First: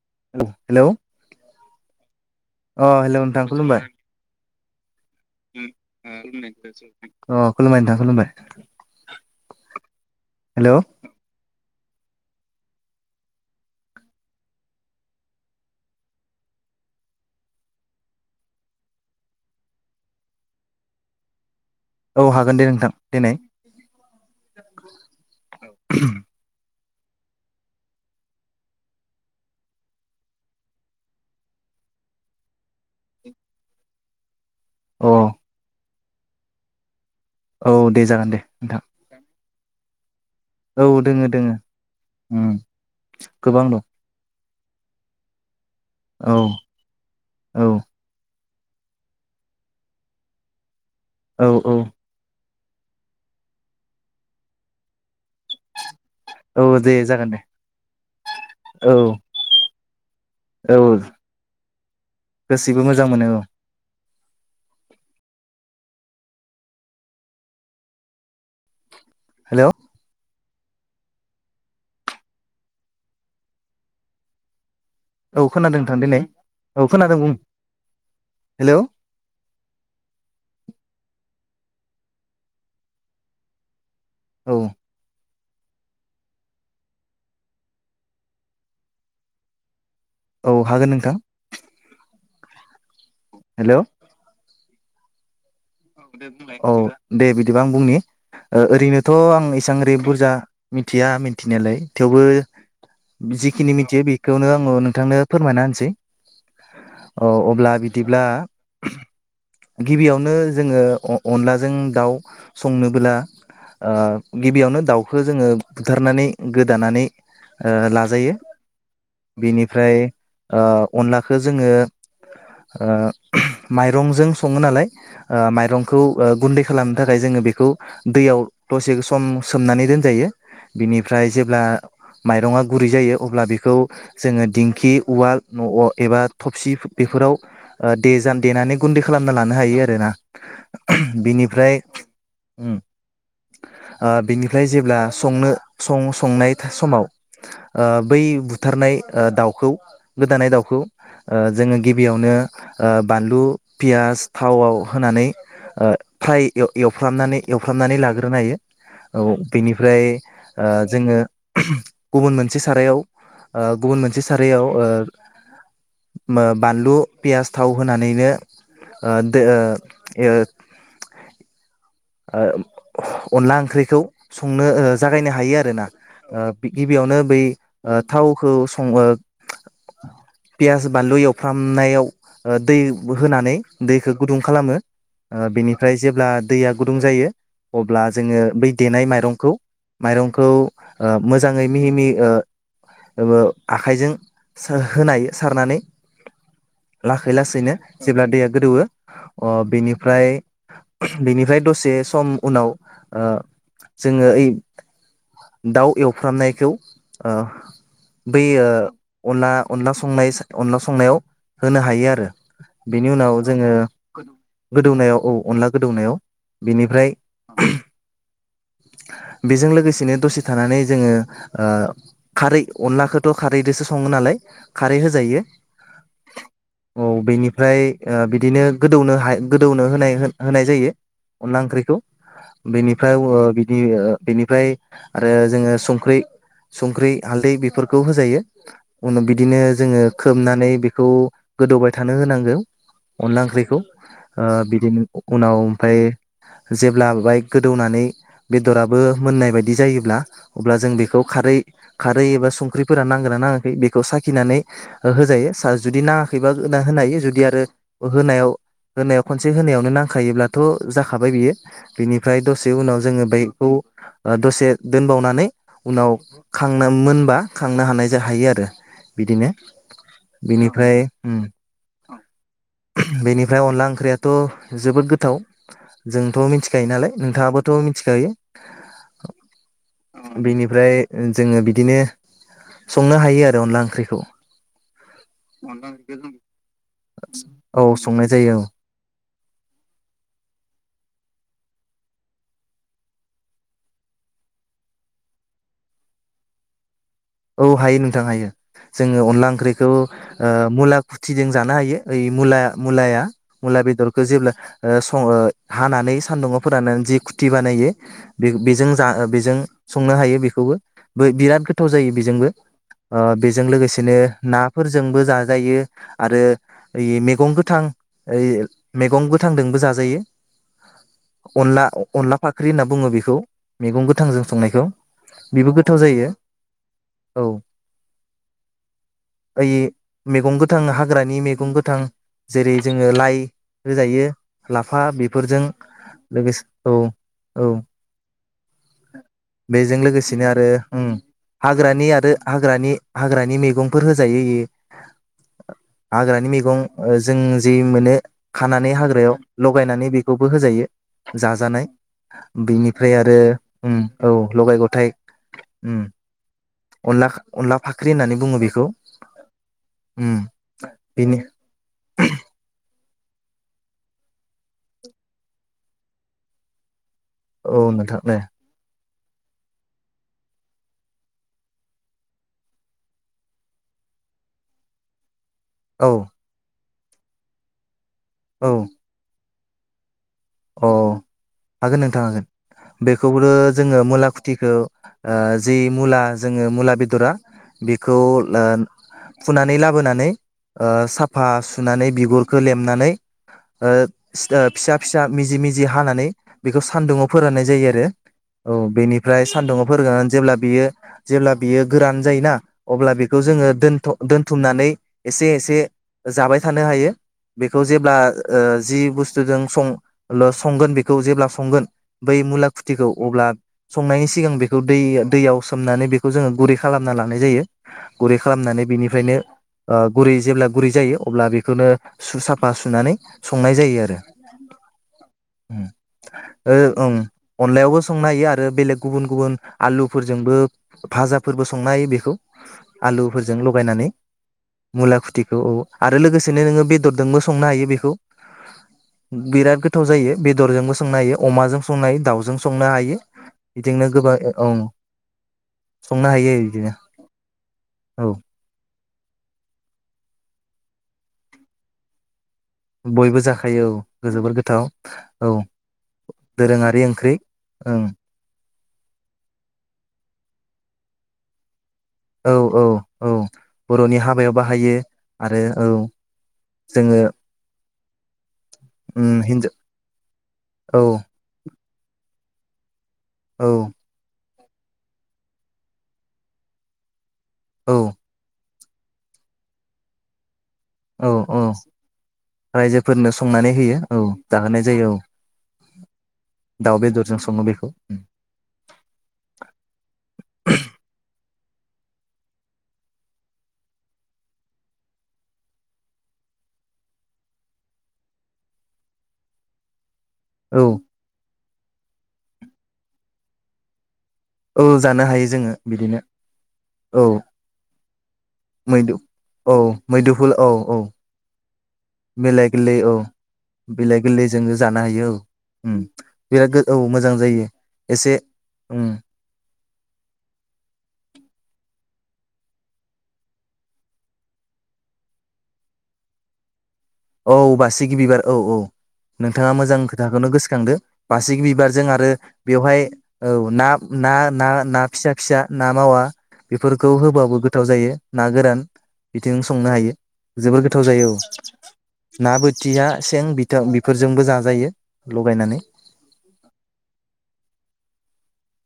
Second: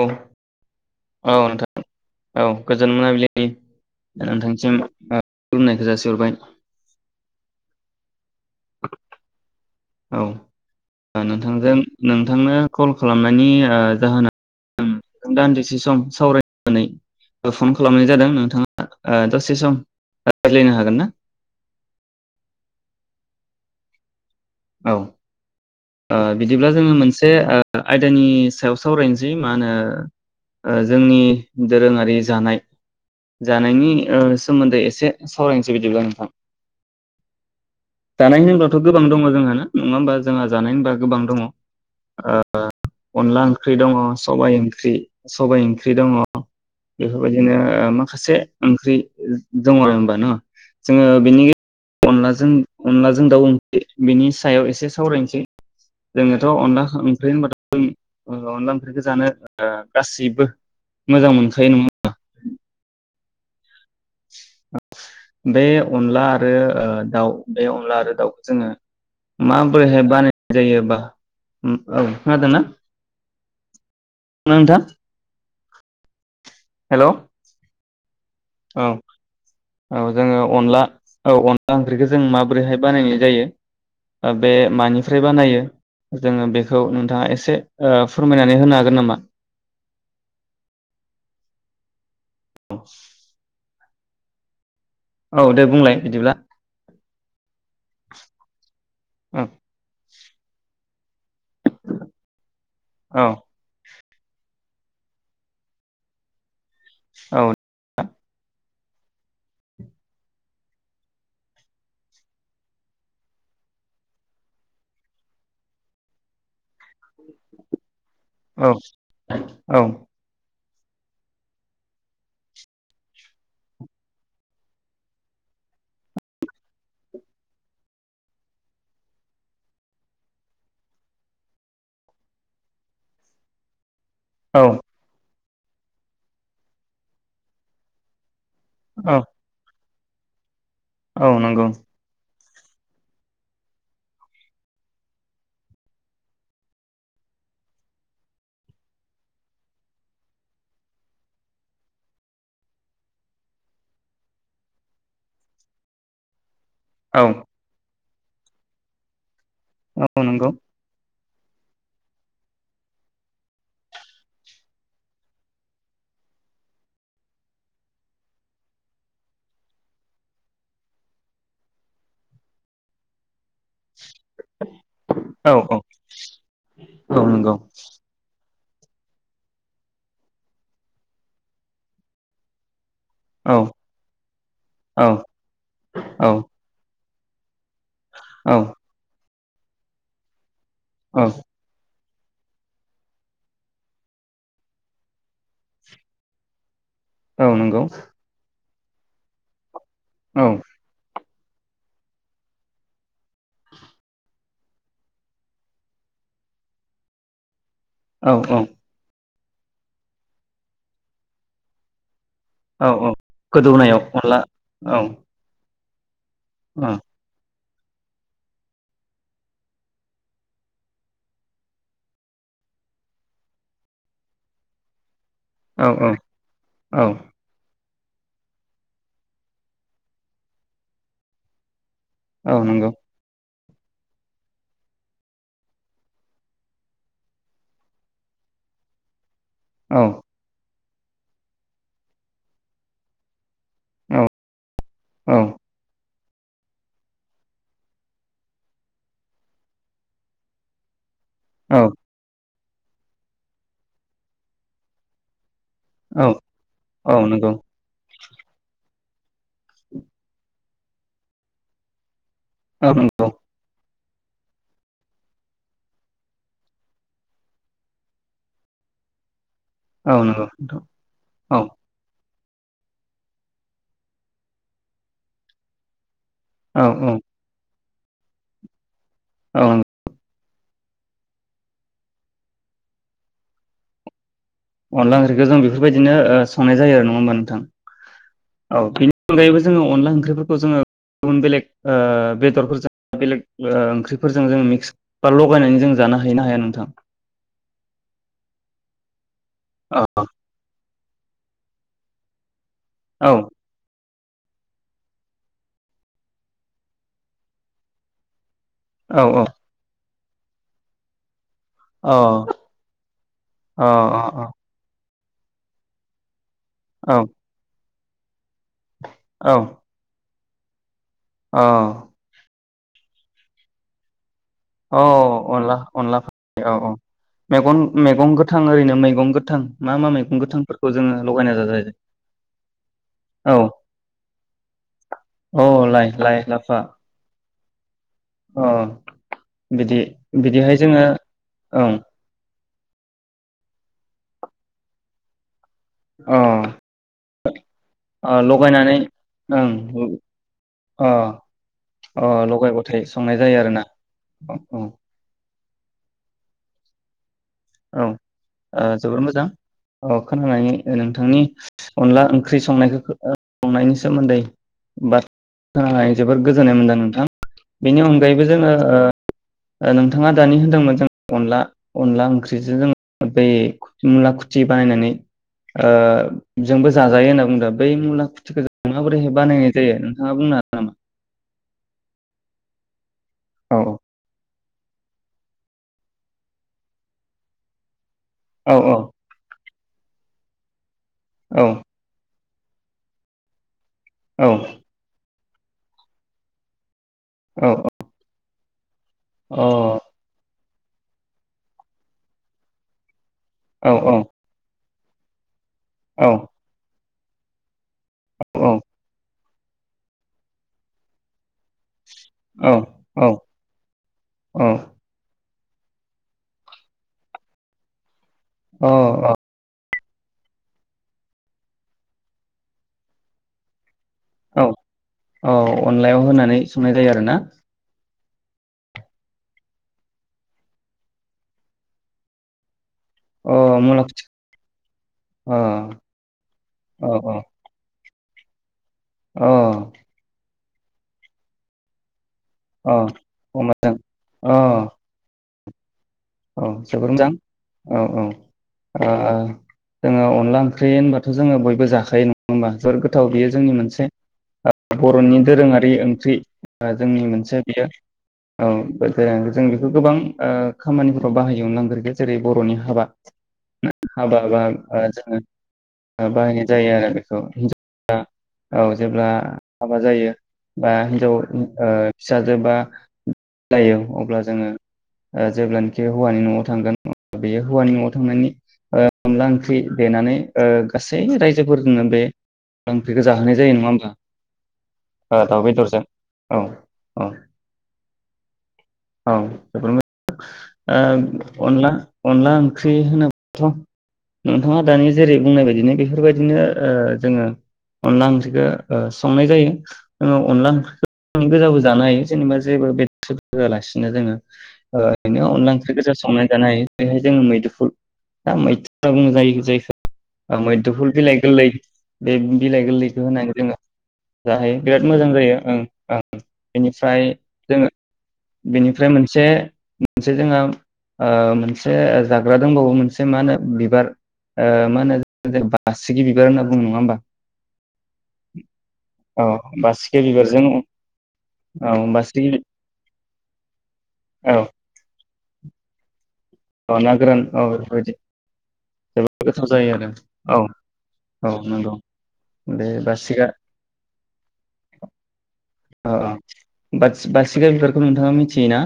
औ हेलौ औ नोंथां [inaudible] औ अ गोजोन हेलौ मोनाबिलि नोंथां सिम [unintelligible] उम उम खुलुमबाय नोंथाङ खुलुमबाय। औ हेलौ नोंथांजों नोंथांनो कल खालामनायनि ओ जाहोना दान्दिसे सम सावरायनानै फन खालामनाय जादों नोंथाङा दसे सम रायज्लायनो हागोन ना औ हागोन दे नोंथां दिनै। औ ओ बिदिब्ला जोङो मोनसे ओ आयदानि सायाव सावरायनोसै मा होनो ओ जोंनि दोरोङारि जानाय जानायनि सोमोन्दै अ एसे सावरायनोसै बिदिब्ला आं। आं। औ दे जागोन जानाय दे होनोबावथ' नोंथां गोबां दङ जोंहा नङा होनबा। जोंहा जानाय औ होनबा गोबां दोङो दं ओ दोङो उम अनला ओंर्खि दं। सबाइ ओंख्रि सबाय ओं ख्रि दङ' औ बेफोरबायदिनो औ ओ माखासे ओंख्रि दङ' होनबा न' जोङो बेनि औ औ अनलाजों अनदलाजों दाउओंख्रि बेनि सायाव एसे सावरायनोसै जोंनाथ' अनला औ दे जागोन ओंख्रि दे होनबाथ' जों ओ अनला औ ओंख्रिखौ जानो ओ गासैबो औ मोजां मोनखायो नङा होनबा जां मोनो औ बे अनला आरो ओ दाउ बे अनला आरो दाउखौ जोङो मा हेलौ बोरै बानाय जायोबा उम औ खोनादों ना [unintelligible] नोंथां औ खोनादों नोंथां देनाय औ हेल' खोनादों बुं हेलौ औ औ जोङो अनला औ अन ला ओंख्रिखौ जों माबोरैहाय बानायनाय जायो? बे औ मानिफ्राय बानायो जोङो बेखौ नोंथाङा एसे ओ फोरमायनानै होनो हागोन नामा? औ हागोन नोंथां। औ हेलौ, औ दे बुं औ दे बिदिबा आं बुंनि ओ ओरैनो थ' आं औ इसां इरै बुरजा मि थिया मिथिनायालाय थेवबो औ जिखिनि मिथियो बि खौनो आङो नोंथांनो फोरमायना होनोसै ओ औ अब्ला बिदिब्ला गिबियावनो जोङो अ अनलाजों दाउ संनोबोला ओ गिबियावनो दाउखो जोङो बुथारनानै गोदानानै ओ ला ग्रोयो औ बिनिफ्राय ओ अनलाखो जोङो ओ माइरंजों सङो नालाय ओ माइरंखौ ओ गुन्दै खालामनो थाखाय जोङो बेखौ दैयाव दसे सम सोमनानै दोनजायो। बिनिफ्राय जेब्ला माइरङा गुरै जायो अब्ला बेखौ जोङो औ दिंखि उवाल न' एबा थबसि बेफोराव दे जान देनानै गुन्दै औ खालामना लानो हायो आ देना [unintelligible] औ नंगौ बिनिफ्राय बिनिफ्राय जेब्ला संनो संनाय समाव बै बुथारनाय दाउखौ गोदानाय दाउखौ जोङो गिबियावनो बानलु पियास थावाव होनानै फ्राय औ एवफ्रामनानै एवफ्रामनानै लाग्रो नायो औ बेनिफ्राय औ नंगौ जोङो गुबुन मोनसे सारायाव गुबुन मोनसे सारायाव बानलु पियास थाव होनानैनो [unintelligible] अनला आंख्रि संनो जागायनो औ हायो औ आरोना। औ नंगौ पियास बानलु एवफ्रामनायाव दै होनानै औ दैखौ गुदुं खालामो बेनिफ्राय जेब्ला औ दैया दुं जायो अब्ला जोङो औ बै देनाय माइरंखौ माइरंखौ औ मोजाङै मिहि मिहि आखाइजों होनाय सारनानै लासै औ लासैनो नंगौ जेब्ला दैया गोदौवो बेनि फ्राय औ बेनिफ्राय दसे सम उनाव जोङो ओइ दाउ एवफ्रामनायखौ औ बेै औ ओ अनला अनला संनाय अनला संनायाव होनो हायो आरो औ बेनि औ उनाव जोङो गोदौनायाव अनला गोदौनायाव औ अनला गोदौनायाव औ बिनिफ्राय बेजों लोगोसेनो दसे थानानै जोङो खारै अनलाखौथ' खारैदोसो सङो नालाय खारै होजायो औ औ औ बेनिफ्राय ओ बिदिनो गोदौनो हाय- गोदौनो होनाय होनाय जायो अनला ओंख्रिखौ औ नंगौ बेनिफ्राय वो बि बि ओ बेनिफ्राय आरो जोङों संख्रै संख्रै हालदै बेफोरखौ होजायो बिदिनो औ जोङो खोबनानै बिख खौ गोदौबाय थानो होनांगौ अनला ओंख्रैखौ औ ओ बिब औ उनाव ओमफाय जेब्ला बाय गोदौनानै बेदराबो मोननाय बायदि जायोब्ला अब्ला जों बेखौ खारै खारै एबा सं ख्रिफोरा नांगोना नाङाखै बेखौ साखिनानै ओ होजायो सा जुदि औ नाङाखैबा होना होनो हायो औ जुदि नंगौ आरो होनायाव होनायाव खनसे होनायावनो नांखायोब्लाथ' जाख खाबाय बियो बेनिफ फ्राय दसे औ उनाव जोङो नंगौ बैखौ ओ दसे दोनबावनानै उनाव खांनो मोनबा खांनो हानाय जा जाहैयो आरो बिदिनो। औ नंगौ बिनिफाय उं औ बेनिफ्राय अनला ओंख्रियाथ' जोबोद गोथाव। जोंथ' मिथिखायो औ नालाय औ नोंथाङाबो थ' मिथिखायो औ बिनिफ्राय जोङो बिदिनो संनो हायो आरो अनला ओंख्रैखौ। अनला ओंख्रिखौ जों बेफोरबायदिनो ओ संनाय जायो आरो नङा होमबा नोंथां औ संनाय जायो औ बेनि अनगायैबो जोङो अनला ओंख्रिफोरखौ जोङो गुबुन बेलेग ओ बेदरफोरजों बेलेग ओंख्रिफोरजों जों मिक्स बा लगायनानै जों जानो हायो ना हाया नोंथां? औ हायो नोंथां हायो जोङो अनला ओंख ख्रिखौ औ ओ मुला खुथिजों जानो हायो ओइ मुला मुलाया औ मुला बेदर खो जेब्ला ओ सं हानानै सानदुङाव फोराननानै जि खुथि बानायो। बे बेजों जा औ औ बेजों संनो हायो। बिखौबो बिराद। गोथाव अ जायो। जोंबो ओ बिजों अ लोगोसेनो ना फोरजोंबो। जाजायो आरो। ओइ अ मेगं गोथां। ओय। मेगं औ गोथांदोंबो जाजायो। औ अनला अनला फा ख्रि होनना बुङो बेखौ मैगं गोथांजों। संनायखौ औ बेबो अनला गोथाव अनला जायो फा ख्रि औ औ। मेगन मैगं गोथां ओरैनो मैगं गोथां ओइ मा मा मैगं गोथां गोथांफोरखौ जोङो हाग्रानि लगायना मैगं जाजायो गोथां जेरै जोङो लाइ औ होजायो लाफा बेफोरजों औ लाइ लोगोसे लाफा। औ औ। अ बेजों बिदि लोगोसेनो आरो बिदिहाय जोङो। उम औ हाग्रानि आरो। हाग्रानि हाग्रानि मैगंफोर होजायो इयो। हाग्रानि अ मैगं जों जि मोनो ओ खानानै लगायनानै हाग्रायाव ओं लगायनानै बेखौबो होजायो अ जाजानाय अ लगाय गथाय बिनिफ्राय संनाय आरो जायो आरोना ओं औ लगाय लथाय। उम। अनला औ फाख्रि होननानै बुङो बेखौ ओ जोबोर मोजां औ उम खोनानानै बेनो नोंथांनि अनला ओंख्रि संनायखौ संनायनि सोमोन्दै बाथ्रा खोनानानै जोबोद गोजोननाय मोनदों नोंथां। औ बेनि नोंथां दे अनगायैबो जोङो। ओ नोंथाङा दानि होनदोंमोन जों अनला अनला ओंख्रि। जों बै मुला खुथि बानायनानै ओ औ जोंबो जाजायो होनना बुंदों बै मुला माबोरैहाय बानायो। जायो। नोंथाङा बुंनो हागोन अ नामा? हागोन नोंथां हागोन। बेखौबो औ जोङो मुला खुथिखौ ओ जि मुला जोङो मुला बेदरा बे खौ औ [unintelligible] फुनानै ला बोनानै ओ साफा औ सुनानै बिगुर खो लेमनानै ओ औ फिसा फिसा मिजि मिजि हानानै बिखौ सान्दुङाव फोराननाय औ औ जायो आरो औ बेनि फ्राय अ सान्दुङाव फोराननानै जेब्ला बियो जेब्ला बियो गोरान जायोना अब्ला बे खौ जोङो औ दोनथ' दोनथुमनानै एसे एस से औ जाबाय थानो हायो। बे खौ जेब्ला ओ औ जि बुस्थ जोजों सं लो संगोन बेखौ जेब्ला संगोन बै मुला खुथिखौ औ अब्ला संनायनि सिगां बेखौ दै -दैयाव सोमनानै बेखौ जोङो गुरै खालामना लांनाय जायो। गुरै खालामनानै अ बिनिफ्रायनो औ ओ गुरै जेब्ला गुरै जायो अब्ला बेखौनो सु साफा सुनानै संनाय जायो आरो औ औ उम अनलायाव होनानै ओ संनाय ओं जायो आरोना अनलायावबो संनो हायो आरो बेलेग गुबुन गुबुन आलुफोरजोंबो भाजाफोरबो संनो हायो बेखौ। अ आलुफोरजों मुला लगायनानै अ मुला खुथिखौ औ आरो लोगोसेनो नोङो औ औ बेदरदोंबो संनो हायो बेखौ। अ हायो बेरजोंबो संनो हायो अमाजों संनो हायो दाउ जों संनो अ हायो अनलाजों बिदिनो गोबां अ अं औ जोबोर मोजां औ औ ओ जोङो अनला ओंख्रि होनबाथ' जोङो बयबो जाखायो नङा नङा होनबा जोबोद गोथाव बयबो बेयो जोंनि जाखायो मोनसे औ जोबोर गोथाव बर'नि औ दोरोङारि ओंख्रि दोरोङारि जोंनि ओंख्रि मोनसे बियो ओं ओं जों बेखौ गोबां ओ खामानिफोराव बाहायो अनला ओंख्रिखो। जेरै औ बर'नि औ हाबा। औ बर'नि हाबा हाबायाव बा बाहायो ओ जोङो आरो औ बाहायनाय जायो आरो जोङो बेखौ हिनजाव औ जेब्ला उम हिनजाव हाबा जायो बा औ हिनजाव ओ फिसाजोबा औ जायो अब्ला जोङो ए जेब्लानोखि हौवानि न'आव थांगोन बेयो हौवानि औ न'आव थांनायनि ओ अनला ओंख्रि देनानै ओ गासै औ औ रायजोफोरनो बे ओंख्रिखौ रायजोफोरनो जाहोनाय संनानै जायो नङा होयो होमबा औ जाहोनाय जायो औ दाउ बेदरजों सङो बेखौ ओ अनला -अनला ओंख्रि होनोब्लाथ' नोंथाङा दानि जेरै बुंनाय बायदिनो बेफोरबायदिनो जोङो अनला ओंख्रिखौ ओ संनाय जायो आङो अनला औ ओंख्रिखौ गोजाबो जानो हायो जेनेबा जेबो बेदर होआलासिनो जोङो औ जानो हायो ओरैनो अनला जोङो ओंख्रि गोजा बिदिनो संनानै जानो हायो बेहाय औ जोङो मैदुफुल दा मैदुना मैदु बङो जायो औ मैदुफुल जायफोर औ औ मैदुफुल बिलाइ गोरलै बे बिलाइ गोरलै औ गोरलैखौ होनानै जोंङो बिलाइ गोरलैजों जाहोयो जानो बिराद मोजां हायो जायो ओं औ ओं बिराद औ बेनिफ्राय मोजां जायो जोंङो एसे उम बेनिफ्राय मोनसे मोनसे जोंहा ओ मोनसे ओ‌ जाग्रा दंबायो मोनसे मा होनो बिबार ओ‌ मा होनो बासिगि बिबार होनना बुं नंङा होनबा औ बासिगि बिबार औ-औ औ नोंथाङा मोजां बासिगि खोथाखौनो बिबारजों गोसो खांदों बासिगि‌ औ बिबारजों आरो बासिगि औ फिसा-फिसा ना मावा औ बेफोरखौ ना गोरान होबाबो औ गोथाव बेफोरबायदि जायो ना गोरान जोबोद बिथिं गोथाव संनो जायो आरो औ हायो औ नंगौ ना बे बोथिया सें बासिगा बिथ बेफोरजोंबो जाजायो लगायनानै औ औ थिना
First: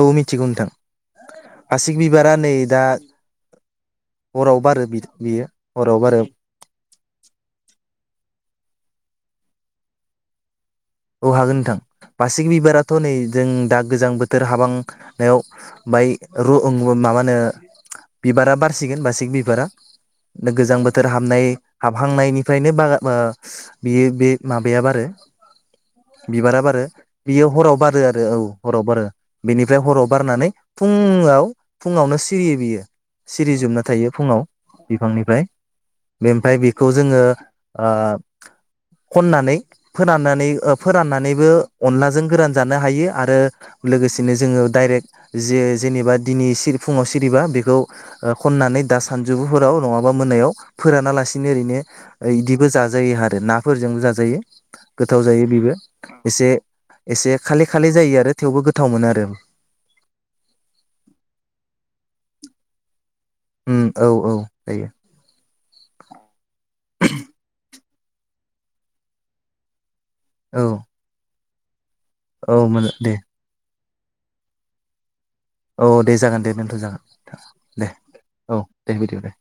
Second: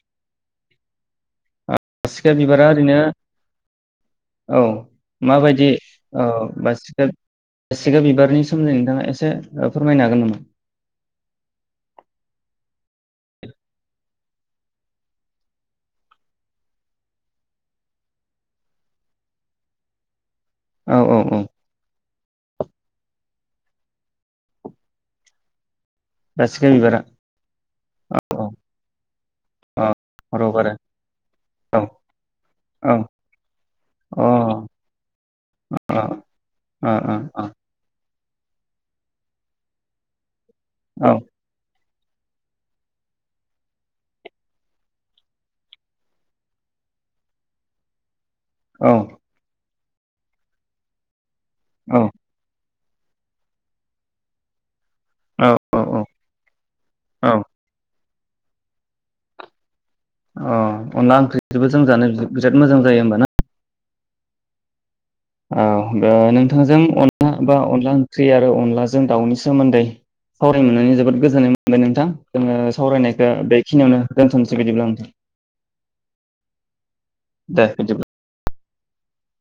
औ मिथिगौ नोंथां बासिगि बासिग नै बिबारा दा ओरैनो हराव औ बारो बियो माबायदि हराव बारो औ बासिगा बिबारनि सोमै नोंथांङा एसे फोरमायनो हागोन नामा औ हागोन नोंथां बासिगि बिबाराथ नै जों दा गोजां बोथोर हाबांनायाव बाय र माबा होनो गोजां औ बोथोर औ औ हाबनाय हाब हांनायनिफ्रायनो बा बा ओ बागान बियो बे माबाया बारो बिबारा बारो बियो हराव बारो आरो औ हराव बारो बेनिफ्राय औ हराव बारना बारो औ औ अ अ अ अ खननानै फोरोननानै औ फोराननानैबो अनलाजों गोरान जानो हायो आरो लोगोसेनो जोंङो डाइरेक्ट जे जेनेबा दिनै फुंङाव सिरि ओ खननानै औ दा सानजुुफोराव नंङा मोननायाव फोरानालासि नि ओरैनो औ इदिबो जा जायो आरो नाफोरजोंबो जाजायो। गोथाव जायो बेबो। औ औ एसे-एसे खाले-खाले जायो आरो। आरो थेवबो गोथाव मोनो आरो। अ अनला ओंख्रिजोंबो जों जानो बिराद मोजां जायो होनबा ना? औ-औ जायो। औ दा नोंथांजों अनला बा अनला ओंख्रि आरो अनलाजों दाउनि सोमोन्दै। औ सावराय मोननानै जोबोद गोजोननाय मोनो [unintelligible] नोंथां औ जोंङो मोनो दे सावरायनायखौ बे बेनियावनो दोन्थनोसै बिदिब्ला नोंथां। औ दे जागोन दे दोनथ जागोन दे औ। दे बिदिबा दे।